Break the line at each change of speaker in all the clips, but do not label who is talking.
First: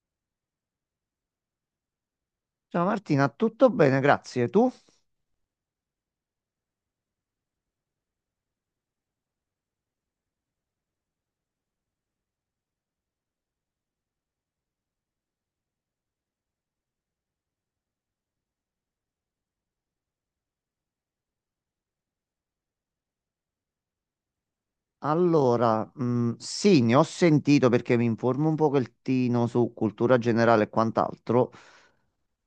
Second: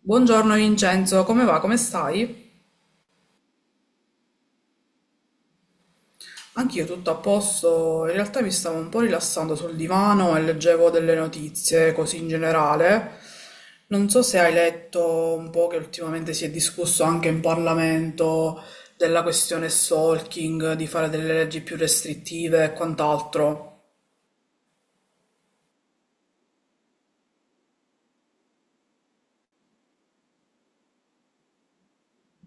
Buongiorno Vincenzo, come va? Come stai?
Ciao Martina, tutto bene, grazie. Tu?
Anch'io tutto a posto, in realtà mi stavo un po' rilassando sul divano e leggevo delle notizie così in generale. Non so se hai letto un po' che ultimamente si è discusso anche in Parlamento della questione stalking, di fare delle leggi più restrittive e quant'altro.
Allora, sì, ne ho sentito perché mi informo un pochettino su cultura generale e quant'altro,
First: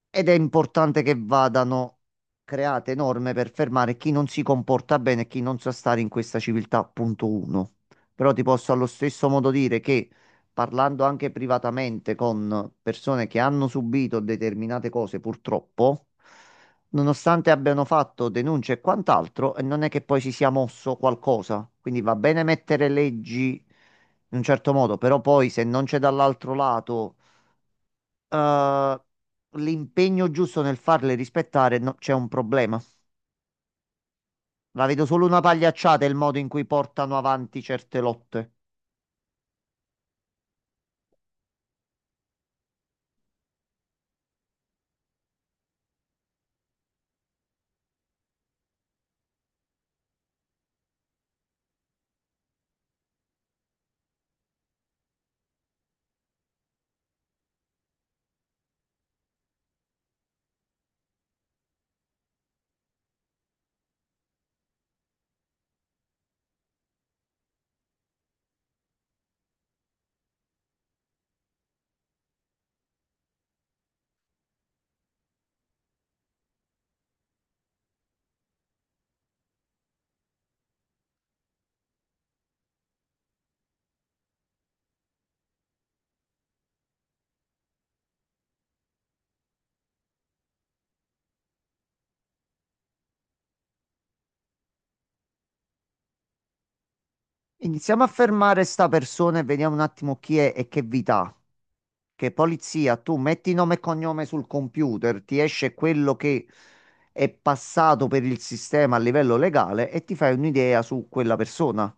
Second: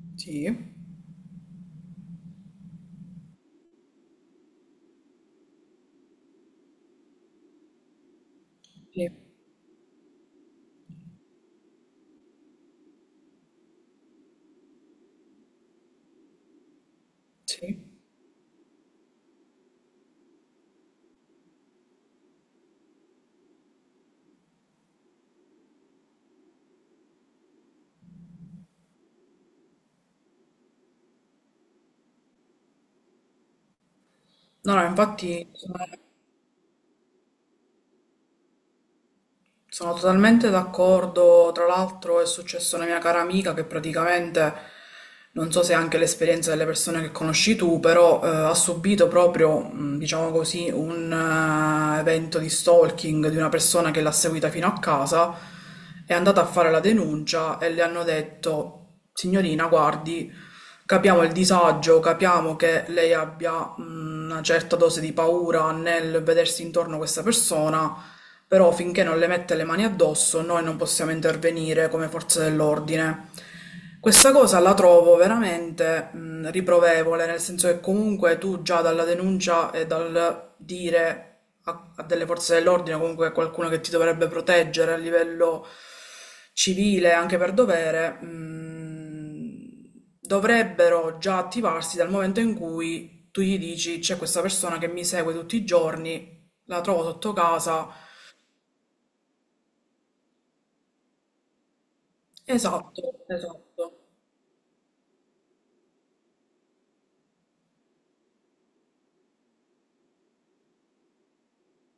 ed è
Sì,
importante che vadano create norme per fermare chi non si comporta bene e chi non sa stare in questa civiltà, punto uno. Però ti posso allo
sì,
stesso modo dire che, parlando anche privatamente con persone che hanno subito determinate cose, purtroppo, nonostante
sì.
abbiano fatto denunce e quant'altro, non è che poi si sia mosso qualcosa. Quindi va bene mettere leggi in un certo modo, però poi se non c'è dall'altro lato eh, l'impegno giusto nel farle rispettare, no, c'è un problema.
No, no,
La vedo solo una
infatti
pagliacciata il modo in cui portano avanti certe lotte.
sono totalmente d'accordo, tra l'altro è successo a una mia cara amica che praticamente, non so se è anche l'esperienza delle persone che conosci tu, però ha subito proprio, diciamo così, un evento di stalking di una persona che l'ha seguita fino a casa, è andata a fare la denuncia e le hanno detto: signorina, guardi, capiamo il disagio, capiamo che lei abbia una certa dose di paura nel vedersi intorno a questa persona, però finché non le mette le mani addosso noi non possiamo intervenire come forze dell'ordine. Questa cosa la trovo veramente riprovevole, nel senso che comunque tu già dalla denuncia e dal dire a delle forze dell'ordine, comunque a qualcuno che ti dovrebbe proteggere a livello civile, anche per dovere, dovrebbero già attivarsi dal momento in cui tu gli dici: c'è questa persona che mi segue tutti i giorni, la trovo sotto casa.
Iniziamo a fermare sta persona e vediamo un attimo chi è e che vita ha. Che polizia,
Esatto,
tu metti nome e
esatto,
cognome sul computer, ti esce quello che è passato per il sistema a livello legale e ti fai un'idea su quella persona.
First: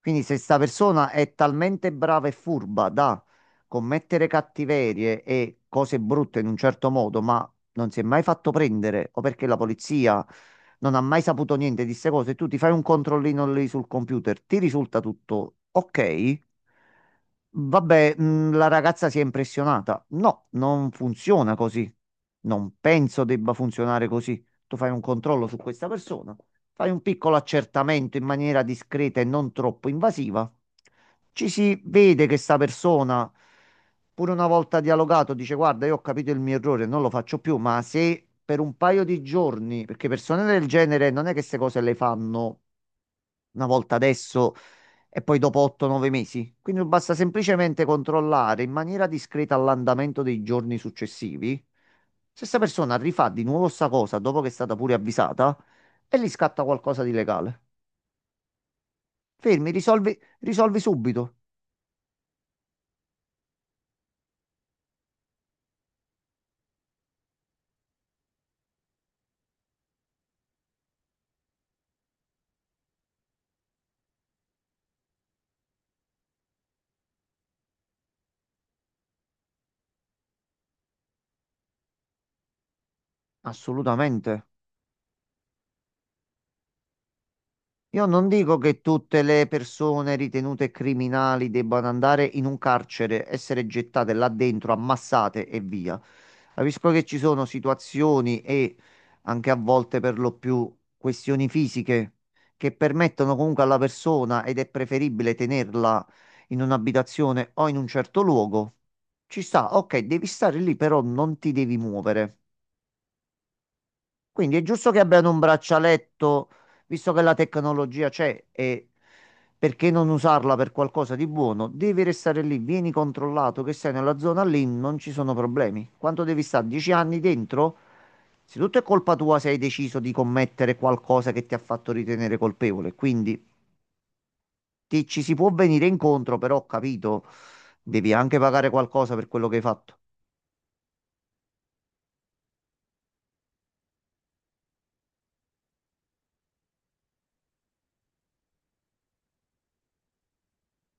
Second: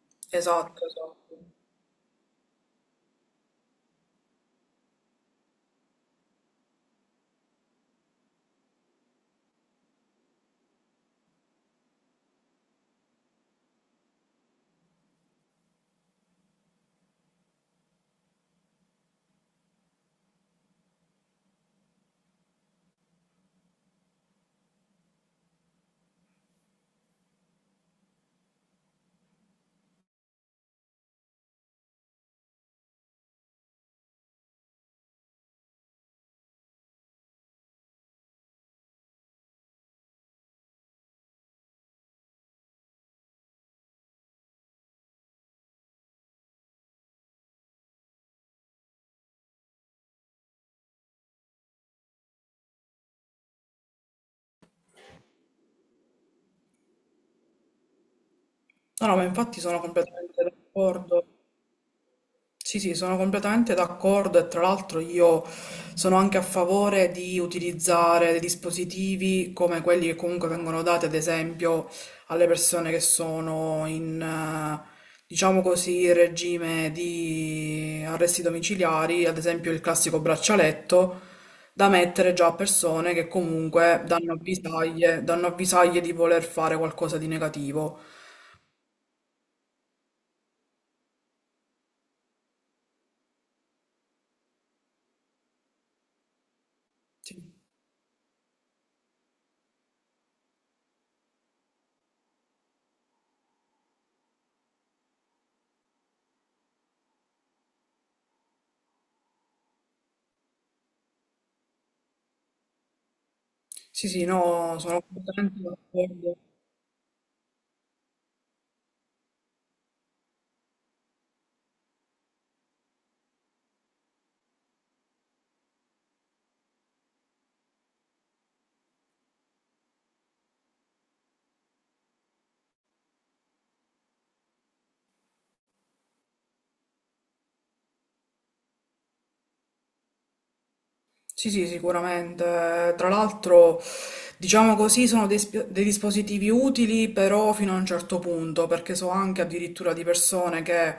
Quindi se sta
esatto,
persona è
esatto.
talmente brava e furba da commettere cattiverie e cose brutte in un certo modo, ma non si è mai fatto prendere, o perché la polizia non ha mai saputo niente di queste cose, tu ti fai un controllino lì sul computer, ti risulta tutto ok? Vabbè, la ragazza si è impressionata. No, non funziona così. Non penso debba funzionare così. Tu fai un controllo su questa persona, fai un piccolo accertamento in maniera discreta e non troppo invasiva. Ci si vede che sta persona, pure una volta dialogato, dice: "Guarda, io ho capito il mio errore, non lo faccio più." Ma se per un paio di giorni, perché persone del genere non è che queste cose le fanno una volta adesso e poi dopo 8-9 mesi. Quindi basta semplicemente controllare in maniera discreta l'andamento dei giorni successivi. Se questa persona rifà di nuovo sta cosa dopo che è stata pure avvisata, e gli scatta qualcosa di legale.
No, no, ma infatti
Fermi,
sono
risolvi,
completamente
risolvi
d'accordo.
subito.
Sì, sì, sono completamente d'accordo, e tra l'altro io sono anche a favore di utilizzare dei dispositivi come quelli che comunque vengono dati, ad esempio, alle persone che sono in, diciamo così, regime di arresti domiciliari, ad esempio il classico braccialetto da mettere già a persone che comunque
Assolutamente.
danno avvisaglie di voler fare qualcosa di negativo.
Io non dico che tutte le persone ritenute criminali debbano andare in un carcere, essere gettate là dentro, ammassate e via. Capisco che ci
Sì,
sono situazioni e anche a volte per lo più questioni fisiche che permettono comunque alla persona ed è preferibile tenerla in un'abitazione o in un certo luogo. Ci sta, ok, devi stare lì, però non ti devi muovere.
sì, sì,
Quindi è
no,
giusto che
sono
abbiano un
completamente d'accordo.
braccialetto, visto che la tecnologia c'è, e perché non usarla per qualcosa di buono? Devi restare lì, vieni controllato che sei nella zona lì, non ci sono problemi. Quanto devi stare? 10 anni dentro? Se tutto è colpa tua, se hai deciso di commettere qualcosa che ti ha fatto ritenere colpevole, quindi ci si può venire incontro, però ho capito, devi anche pagare qualcosa per quello che hai fatto.
Sì, sì, sicuramente. Tra l'altro, diciamo così, sono dei, dei dispositivi utili, però fino a un certo punto, perché so anche addirittura di persone che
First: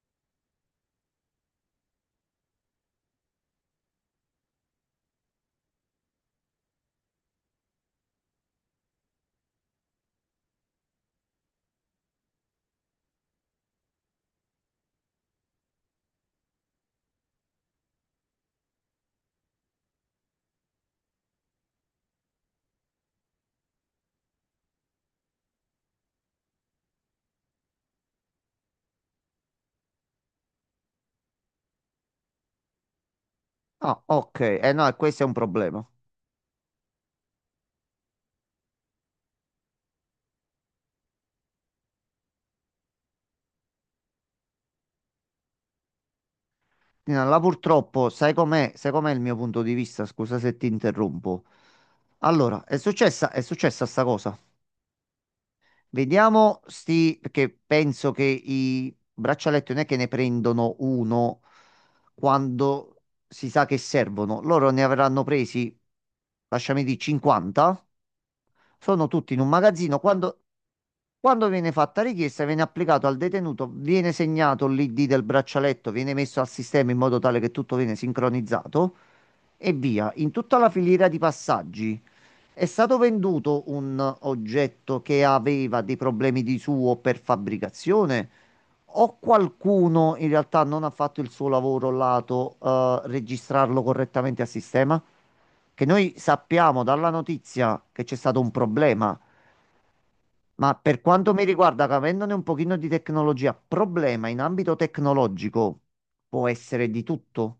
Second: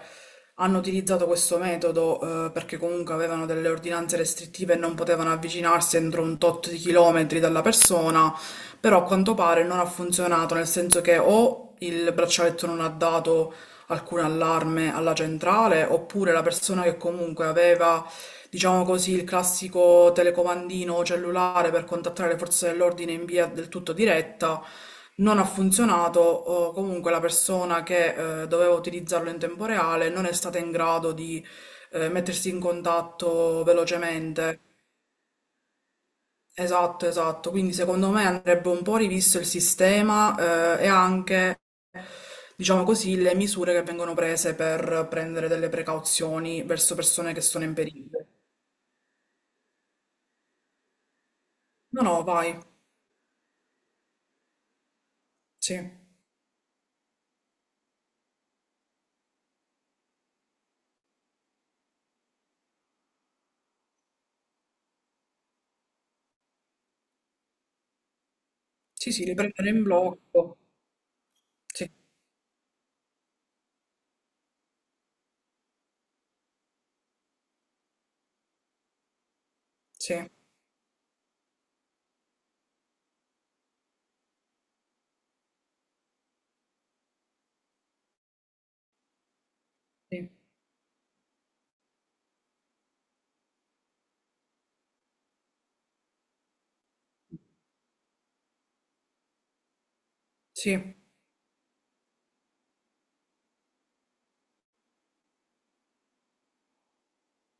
hanno utilizzato questo metodo, perché comunque avevano delle ordinanze restrittive e non potevano avvicinarsi entro un tot di chilometri dalla persona, però a quanto pare non ha funzionato, nel senso che o il braccialetto non ha dato alcun allarme alla centrale, oppure la persona che comunque aveva, diciamo così, il classico telecomandino cellulare per contattare le forze dell'ordine in via del tutto diretta. Non ha funzionato, o comunque la persona che doveva utilizzarlo in tempo reale non è stata in grado di mettersi in contatto
Ah, ok,
velocemente.
eh no, e questo è un problema.
Esatto, esatto. Quindi secondo me andrebbe un po' rivisto il sistema, e anche, diciamo così, le misure che vengono prese per prendere delle precauzioni verso
Tina,
persone
là
che sono in
purtroppo,
pericolo.
sai com'è il mio punto di vista? Scusa se ti interrompo.
No, no, vai.
Allora, è successa sta cosa.
Sì.
Vediamo sti, perché penso che i braccialetti non è che ne prendono uno quando si sa che servono. Loro ne avranno presi, lasciami dire, 50. Sono
Sì, sì,
tutti
li
in un
prendono in
magazzino.
blocco.
Quando viene
Sì,
fatta richiesta, viene applicato al detenuto, viene segnato l'ID del braccialetto, viene messo al sistema in modo tale che tutto viene sincronizzato e via.
sì,
In tutta la filiera di passaggi è stato venduto un oggetto che aveva dei problemi di suo per fabbricazione, o qualcuno
sì,
in realtà non ha fatto il suo lavoro lato registrarlo correttamente a sistema? Che noi sappiamo dalla notizia che c'è stato un problema. Ma
sì,
per quanto mi riguarda, che avendone un pochino di tecnologia, problema in ambito tecnologico può essere di tutto.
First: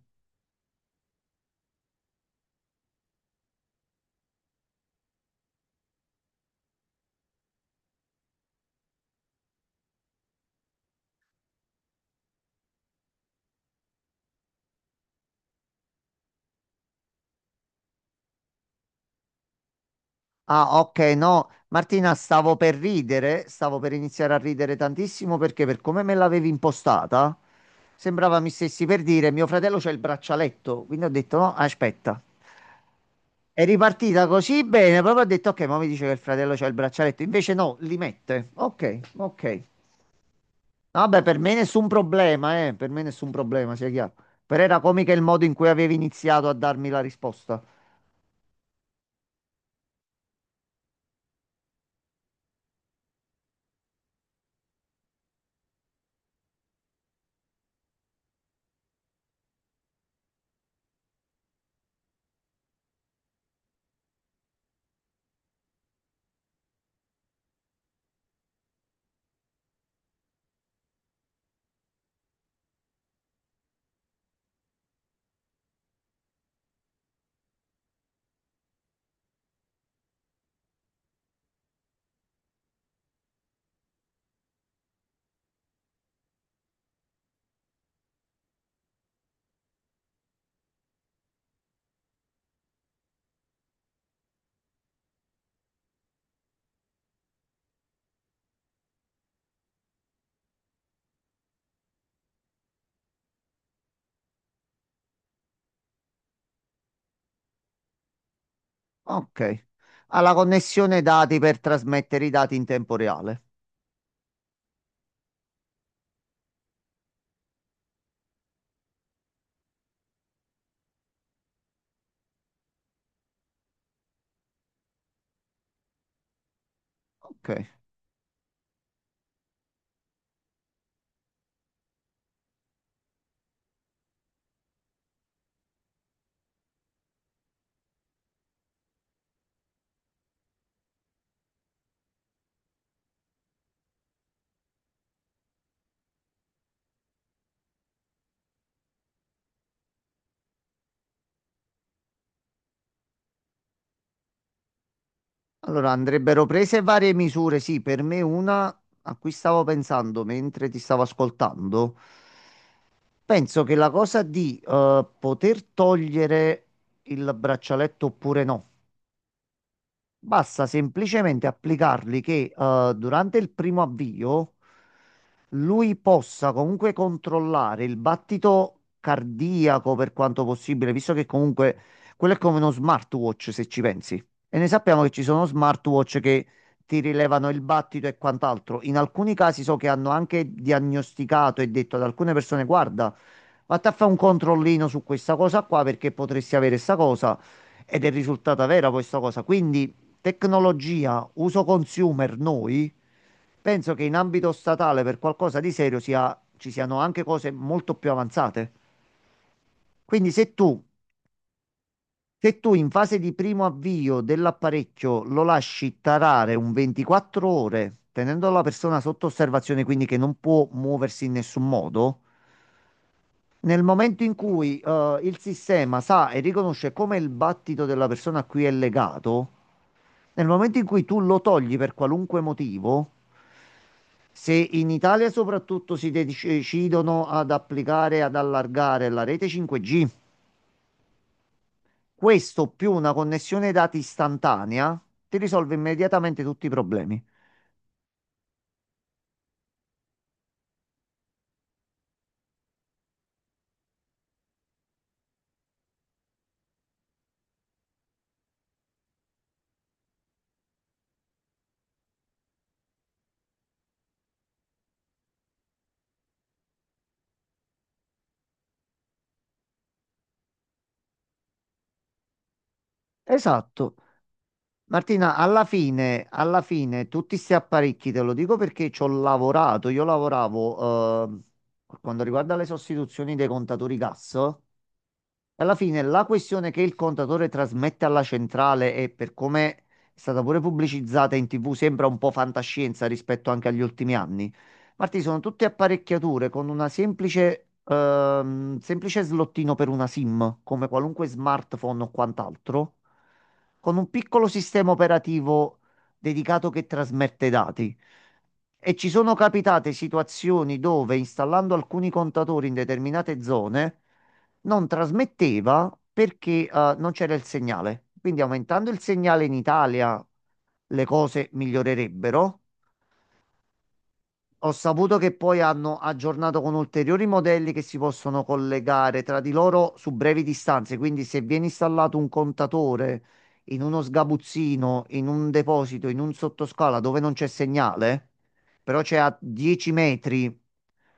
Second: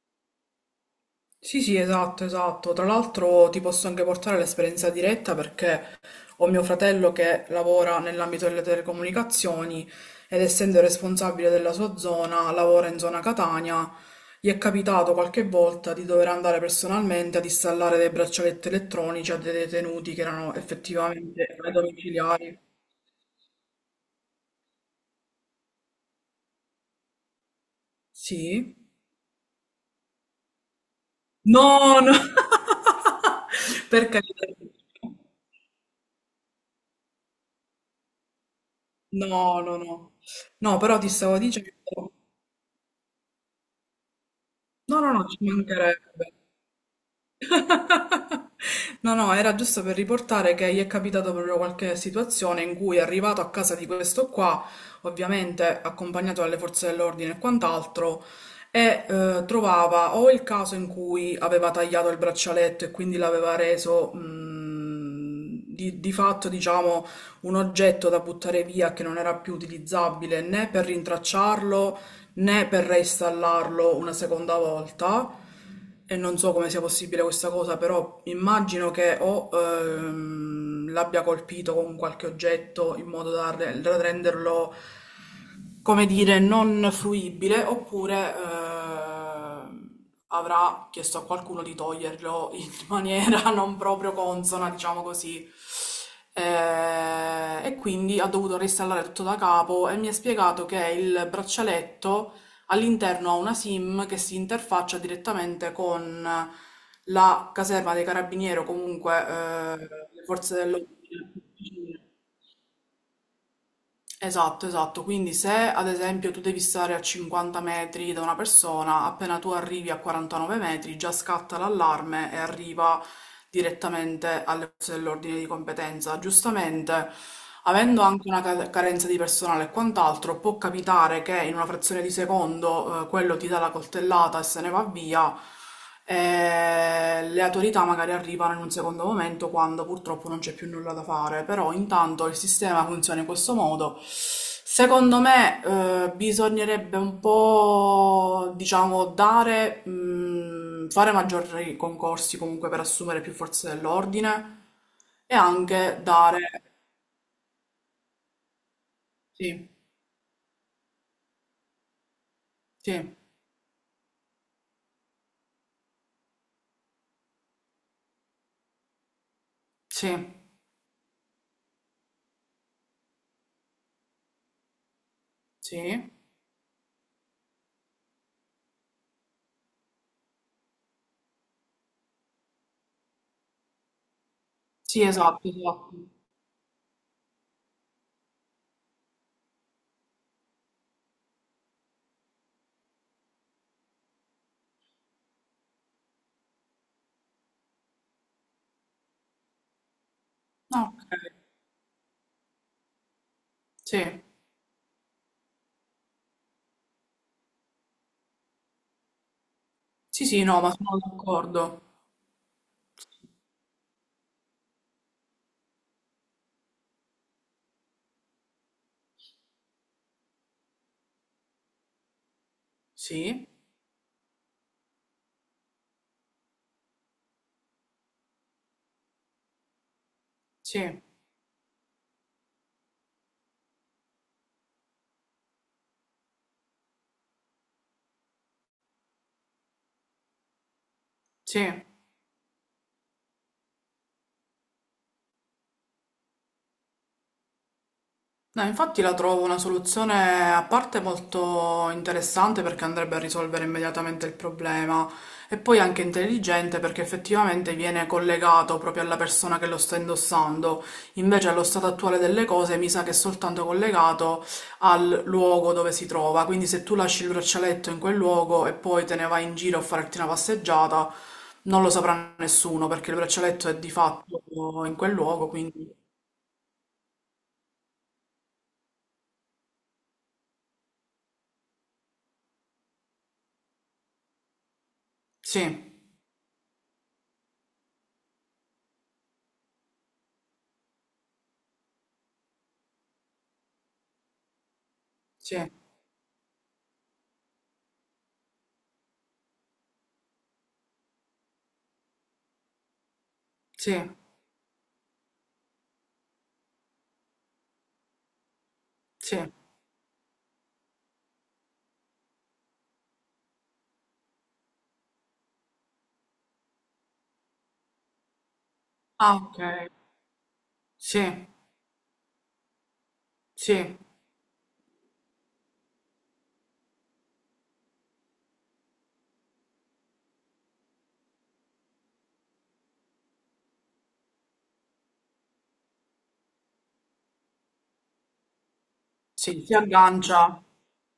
sì, sì, esatto, esatto. Tra l'altro ti posso anche portare l'esperienza diretta perché ho mio fratello che lavora nell'ambito delle telecomunicazioni, ed essendo responsabile della sua zona, lavora in zona Catania, gli è capitato qualche volta di dover andare personalmente ad installare dei braccialetti elettronici a dei detenuti che erano
Ah, ok,
effettivamente
no,
ai
Martina, stavo
domiciliari.
per ridere, stavo per iniziare a ridere tantissimo perché per come me l'avevi impostata, sembrava mi
Sì.
stessi per dire mio fratello c'è il braccialetto, quindi ho detto no,
No, no.
aspetta. È
Per
ripartita
carità.
così bene, proprio ho detto ok, ma mi dice che il fratello c'ha il braccialetto, invece no, li mette. Ok,
No,
ok.
no, no. No, però
No,
ti
vabbè,
stavo
per me
dicendo
nessun problema, per me nessun problema, sia chiaro. Però era
no,
comica
no,
il
no, ci
modo in cui avevi
mancherebbe.
iniziato a darmi la risposta.
No, no, era giusto per riportare che gli è capitata proprio qualche situazione in cui è arrivato a casa di questo qua, ovviamente accompagnato dalle forze dell'ordine e quant'altro, e trovava o il caso in cui aveva tagliato il braccialetto e quindi l'aveva reso, di fatto, diciamo, un oggetto da buttare via che non era più utilizzabile né per rintracciarlo né per reinstallarlo una seconda volta. E non so come sia possibile questa cosa, però immagino che o l'abbia colpito con qualche oggetto in modo da, da renderlo, come dire, non fruibile, oppure avrà chiesto a qualcuno di toglierlo maniera non proprio consona, diciamo così. E quindi ha dovuto reinstallare tutto da capo, e mi ha spiegato che il braccialetto all'interno ha una SIM che si interfaccia direttamente con la caserma dei carabinieri o comunque
Ok. Ha
le
la
forze dell'ordine.
connessione dati per trasmettere i dati in tempo reale.
Esatto, esatto. Quindi se ad esempio tu devi stare a 50 metri da una persona, appena tu arrivi a 49 metri già scatta l'allarme e arriva direttamente alle forze dell'ordine di competenza. Giustamente,
Ok.
avendo anche una carenza di personale e quant'altro, può capitare che in una frazione di secondo, quello ti dà la coltellata e se ne va via. Le autorità magari arrivano in un secondo momento, quando purtroppo non c'è più nulla da fare, però intanto il sistema funziona in questo modo. Secondo me, bisognerebbe un po', diciamo, dare, fare maggiori concorsi comunque per assumere più forze dell'ordine e
Allora
anche
andrebbero
dare...
prese varie misure. Sì, per me una a cui stavo
Sì,
pensando mentre ti stavo ascoltando.
sì,
Penso che la cosa di poter togliere il braccialetto oppure no.
sì,
Basta semplicemente applicarli che durante il primo avvio
sì,
lui possa comunque controllare il battito cardiaco per quanto possibile, visto che comunque quello è come uno smartwatch se ci pensi. E ne sappiamo
sì,
che ci sono
esatto, esatto.
smartwatch che ti rilevano il battito e quant'altro. In alcuni casi so che hanno anche diagnosticato e detto ad alcune persone: "Guarda, vatti a fare un controllino su questa cosa qua perché potresti avere questa cosa." Ed è risultata vera questa cosa. Quindi
Ah,
tecnologia,
ok,
uso consumer, noi, penso che in
sì,
ambito statale per qualcosa di serio ci siano anche cose molto più avanzate.
sì,
Quindi
sì,
se
no,
tu,
ma sono d'accordo.
se tu in fase di primo avvio dell'apparecchio lo lasci tarare un 24 ore, tenendo la persona sotto osservazione, quindi che non può muoversi in nessun modo.
Sì.
Nel momento in cui il sistema sa e riconosce come il battito della persona a cui è legato, nel momento in cui
Sì,
tu lo togli per qualunque motivo, se in Italia soprattutto si decidono ad applicare, ad allargare la rete 5G,
sì.
questo più una connessione dati istantanea ti risolve immediatamente tutti i problemi.
No, infatti la trovo una soluzione a parte molto interessante, perché andrebbe a risolvere immediatamente il problema, e poi anche intelligente perché effettivamente viene collegato proprio alla persona che lo sta indossando. Invece allo stato attuale delle cose mi sa che è soltanto collegato al luogo dove si trova. Quindi se tu lasci il braccialetto in quel luogo e poi te ne vai in giro a farti una passeggiata, non lo saprà nessuno perché il braccialetto è di
Esatto,
fatto in quel
Martina,
luogo, quindi
alla fine, tutti questi apparecchi, te lo dico perché ci ho lavorato, io lavoravo, per quanto riguarda le sostituzioni dei contatori gas,
sì.
alla fine la questione che il contatore trasmette alla centrale e per come è stata pure pubblicizzata in TV sembra un po' fantascienza rispetto anche agli ultimi anni. Marti, sono
Sì,
tutte apparecchiature con una semplice, semplice slottino per una SIM, come qualunque smartphone o quant'altro,
sì,
con un piccolo sistema operativo dedicato che trasmette dati. E ci sono
sì.
capitate situazioni dove installando alcuni contatori in determinate zone non trasmetteva perché non c'era il segnale. Quindi aumentando il
Ah,
segnale in
okay.
Italia le
Sì,
cose migliorerebbero,
sì,
ho saputo che poi hanno aggiornato con ulteriori modelli che si possono collegare tra di loro su brevi distanze, quindi se viene installato un contatore in uno sgabuzzino, in un deposito, in un sottoscala dove non c'è segnale, però c'è a
sì, si
10 metri,
aggancia.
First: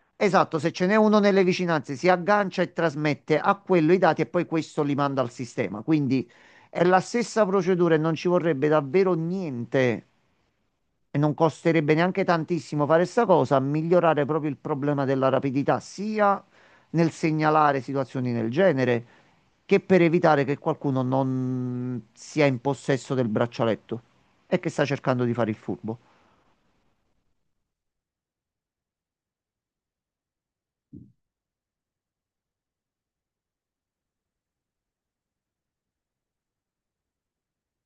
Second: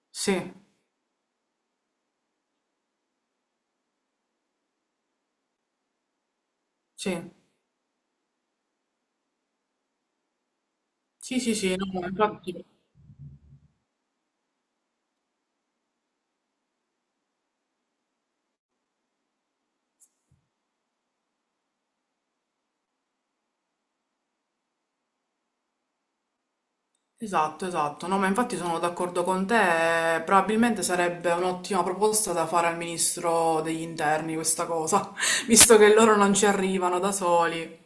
Sì,
esatto, se ce n'è uno nelle vicinanze si aggancia e trasmette a quello i dati e poi questo li manda al sistema. Quindi è la
sì.
stessa procedura e non ci vorrebbe davvero niente e non
Sì, sì, sì, no,
costerebbe
ma
neanche
infatti...
tantissimo fare sta cosa, migliorare proprio il problema della rapidità, sia nel segnalare situazioni del genere, che per evitare che qualcuno non sia in possesso del braccialetto e che sta cercando di fare il furbo.
Esatto, esatto. No, ma infatti sono d'accordo con te. Probabilmente sarebbe un'ottima proposta da fare al ministro degli interni questa cosa, visto che loro non ci arrivano da soli.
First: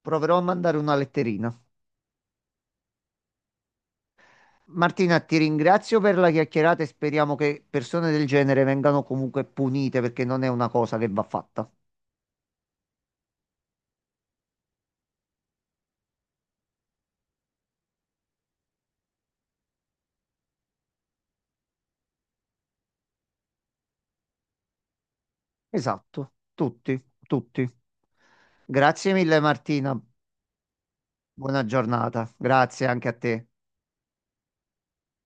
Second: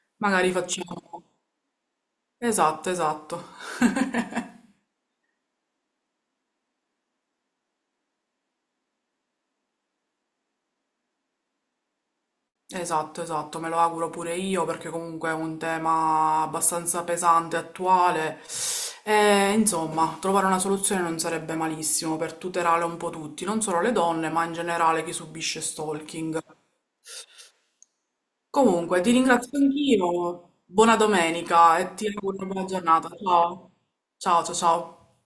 Proverò a
Magari
mandare una
facciamo...
letterina.
Esatto, esatto.
Martina, ti ringrazio per la chiacchierata e speriamo che persone del genere vengano comunque punite perché non è una cosa che va fatta.
Esatto, esatto, me lo auguro pure io perché comunque è un tema abbastanza pesante, attuale, e insomma trovare una soluzione non sarebbe malissimo per tutelare un po' tutti, non solo le donne ma in generale chi subisce
Esatto,
stalking.
tutti, tutti.
Comunque ti
Grazie mille
ringrazio
Martina.
anch'io, buona
Buona
domenica e ti
giornata,
auguro una buona
grazie anche
giornata.
a te.
Ciao, ciao, ciao. Ciao.